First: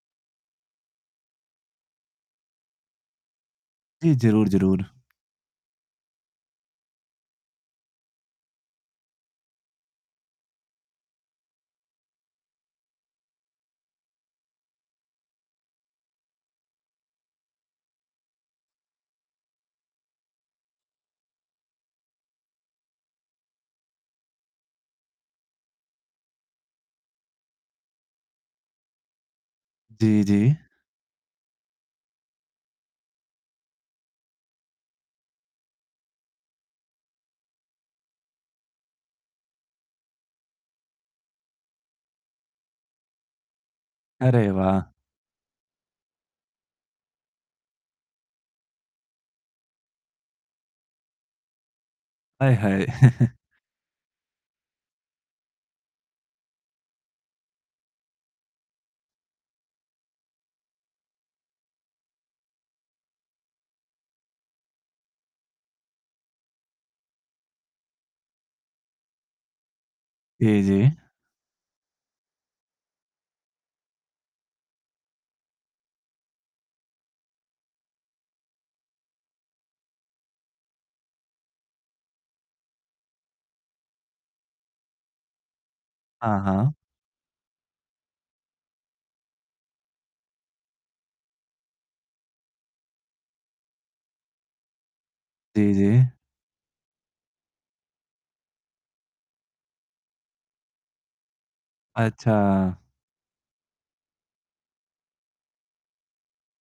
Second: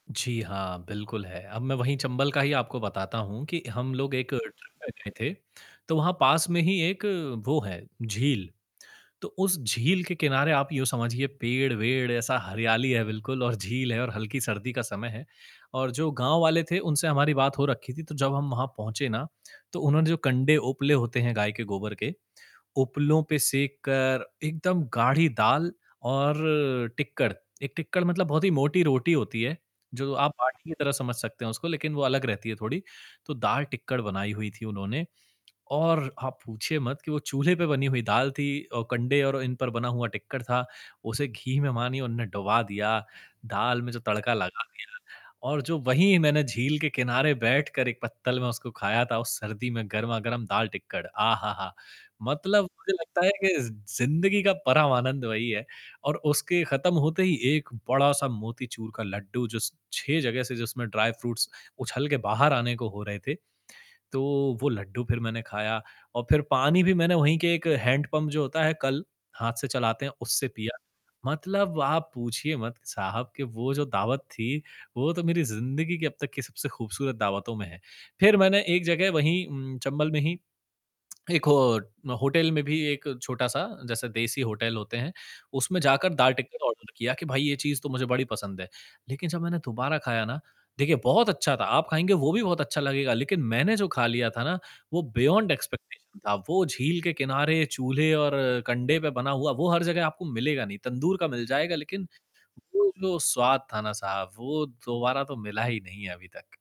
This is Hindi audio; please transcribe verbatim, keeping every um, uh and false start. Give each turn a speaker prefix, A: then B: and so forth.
A: जी हाँ, बिल्कुल है। अब मैं वही चंबल का ही आपको बताता हूँ कि हम
B: जी।
A: लोग एक
B: ज़रूर,
A: ट्रिप
B: ज़रूर।
A: में गए थे, तो वहाँ पास में ही एक वो है झील। तो उस झील के किनारे आप यूँ समझिए पेड़-वेड ऐसा हरियाली है बिल्कुल और झील है और हल्की सर्दी का समय है। और जो गाँव वाले थे उनसे हमारी बात हो रखी थी, तो जब हम वहाँ पहुँचे ना, तो उन्होंने जो कंडे उपले होते हैं गाय के गोबर के, उपलों पे सेक कर एकदम गाढ़ी दाल और टिक्कड़। एक टिक्कड़ मतलब बहुत ही मोटी रोटी होती है, जो
B: जी,
A: आप
B: जी।
A: बाटी की तरह समझ सकते हैं उसको लेक़िन वो अलग रहती है थोड़ी। तो दाल, टिक्कड़ बनाई हुई थी उन्होंने और आप पूछिए मत कि वो चूल्हे पे बनी हुई दाल थी, अ, कंडे और इन पर बना हुआ टिक्कड़ था, उसे घी में मानिए उन्होंने डूबा दिया, दाल में जो तड़का
B: अरे
A: लगा
B: वाह!
A: दिया, और जो वहीं मैंने झील के किनारे बैठकर एक पत्तल में उसको ख़ाया था उस सर्दी में गरमा-गरम दाल, टिक्कड़ आहाहा!
B: आय
A: मतलब
B: हाय!
A: मुझे लगता है कि ज़ ज़िंदगी का परम आनंद वही है, और उसके ख़त्म होते ही एक बड़ा-सा मोतीचूर का लड्डू जो स छह जगह से जिसमें ड्राई फ्रूट्स उछल के बाहर आने को हो रहे थे। तो वो लड्डू फ़िर मैंने ख़ाया और फ़िर पानी भी मैंने वहीं के एक हैंड पंप जो होता है कल हाथ से चलाते हैं उससे
B: जी,
A: पिया।
B: जी।
A: मतलब आप पूछिए मत साहब कि वो जो दावत थी वो तो मेरी ज़िंदगी की अब तक की सबसे ख़ूबसूरत दावतों में है। फ़िर मैंने एक जगह वही उम, चंबल में ही, एक हो अ, होटल में भी एक छोटा-सा जैसे देसी होटल होते हैं, उसमें जाकर दाल,
B: हाँ,
A: टिक्कड़
B: हाँ।
A: ऑर्डर किया कि भाई ये चीज़ तो मुझे बड़ी पसंद है। लेक़िन जब मैंने दोबारा ख़ाया ना, देखिए बहुत अच्छा था, आप ख़ाएँगे वो भी बहुत अच्छा लगेगा। लेक़िन मैंने जो ख़ा लिया था ना वो बियोंड
B: जी, जी।
A: एक्सपेक्टेशन था। वो झील के किनारे, चूल्हे और कंडे पे बना हुआ वो हर जगह आपको मिलेगा नहीं। तंदूर का मिल जाएगा लेक़िन
B: अच्छा।
A: वो जो स्वाद था ना साहब वो दोबारा तो मिला ही नहीं है अभी तक।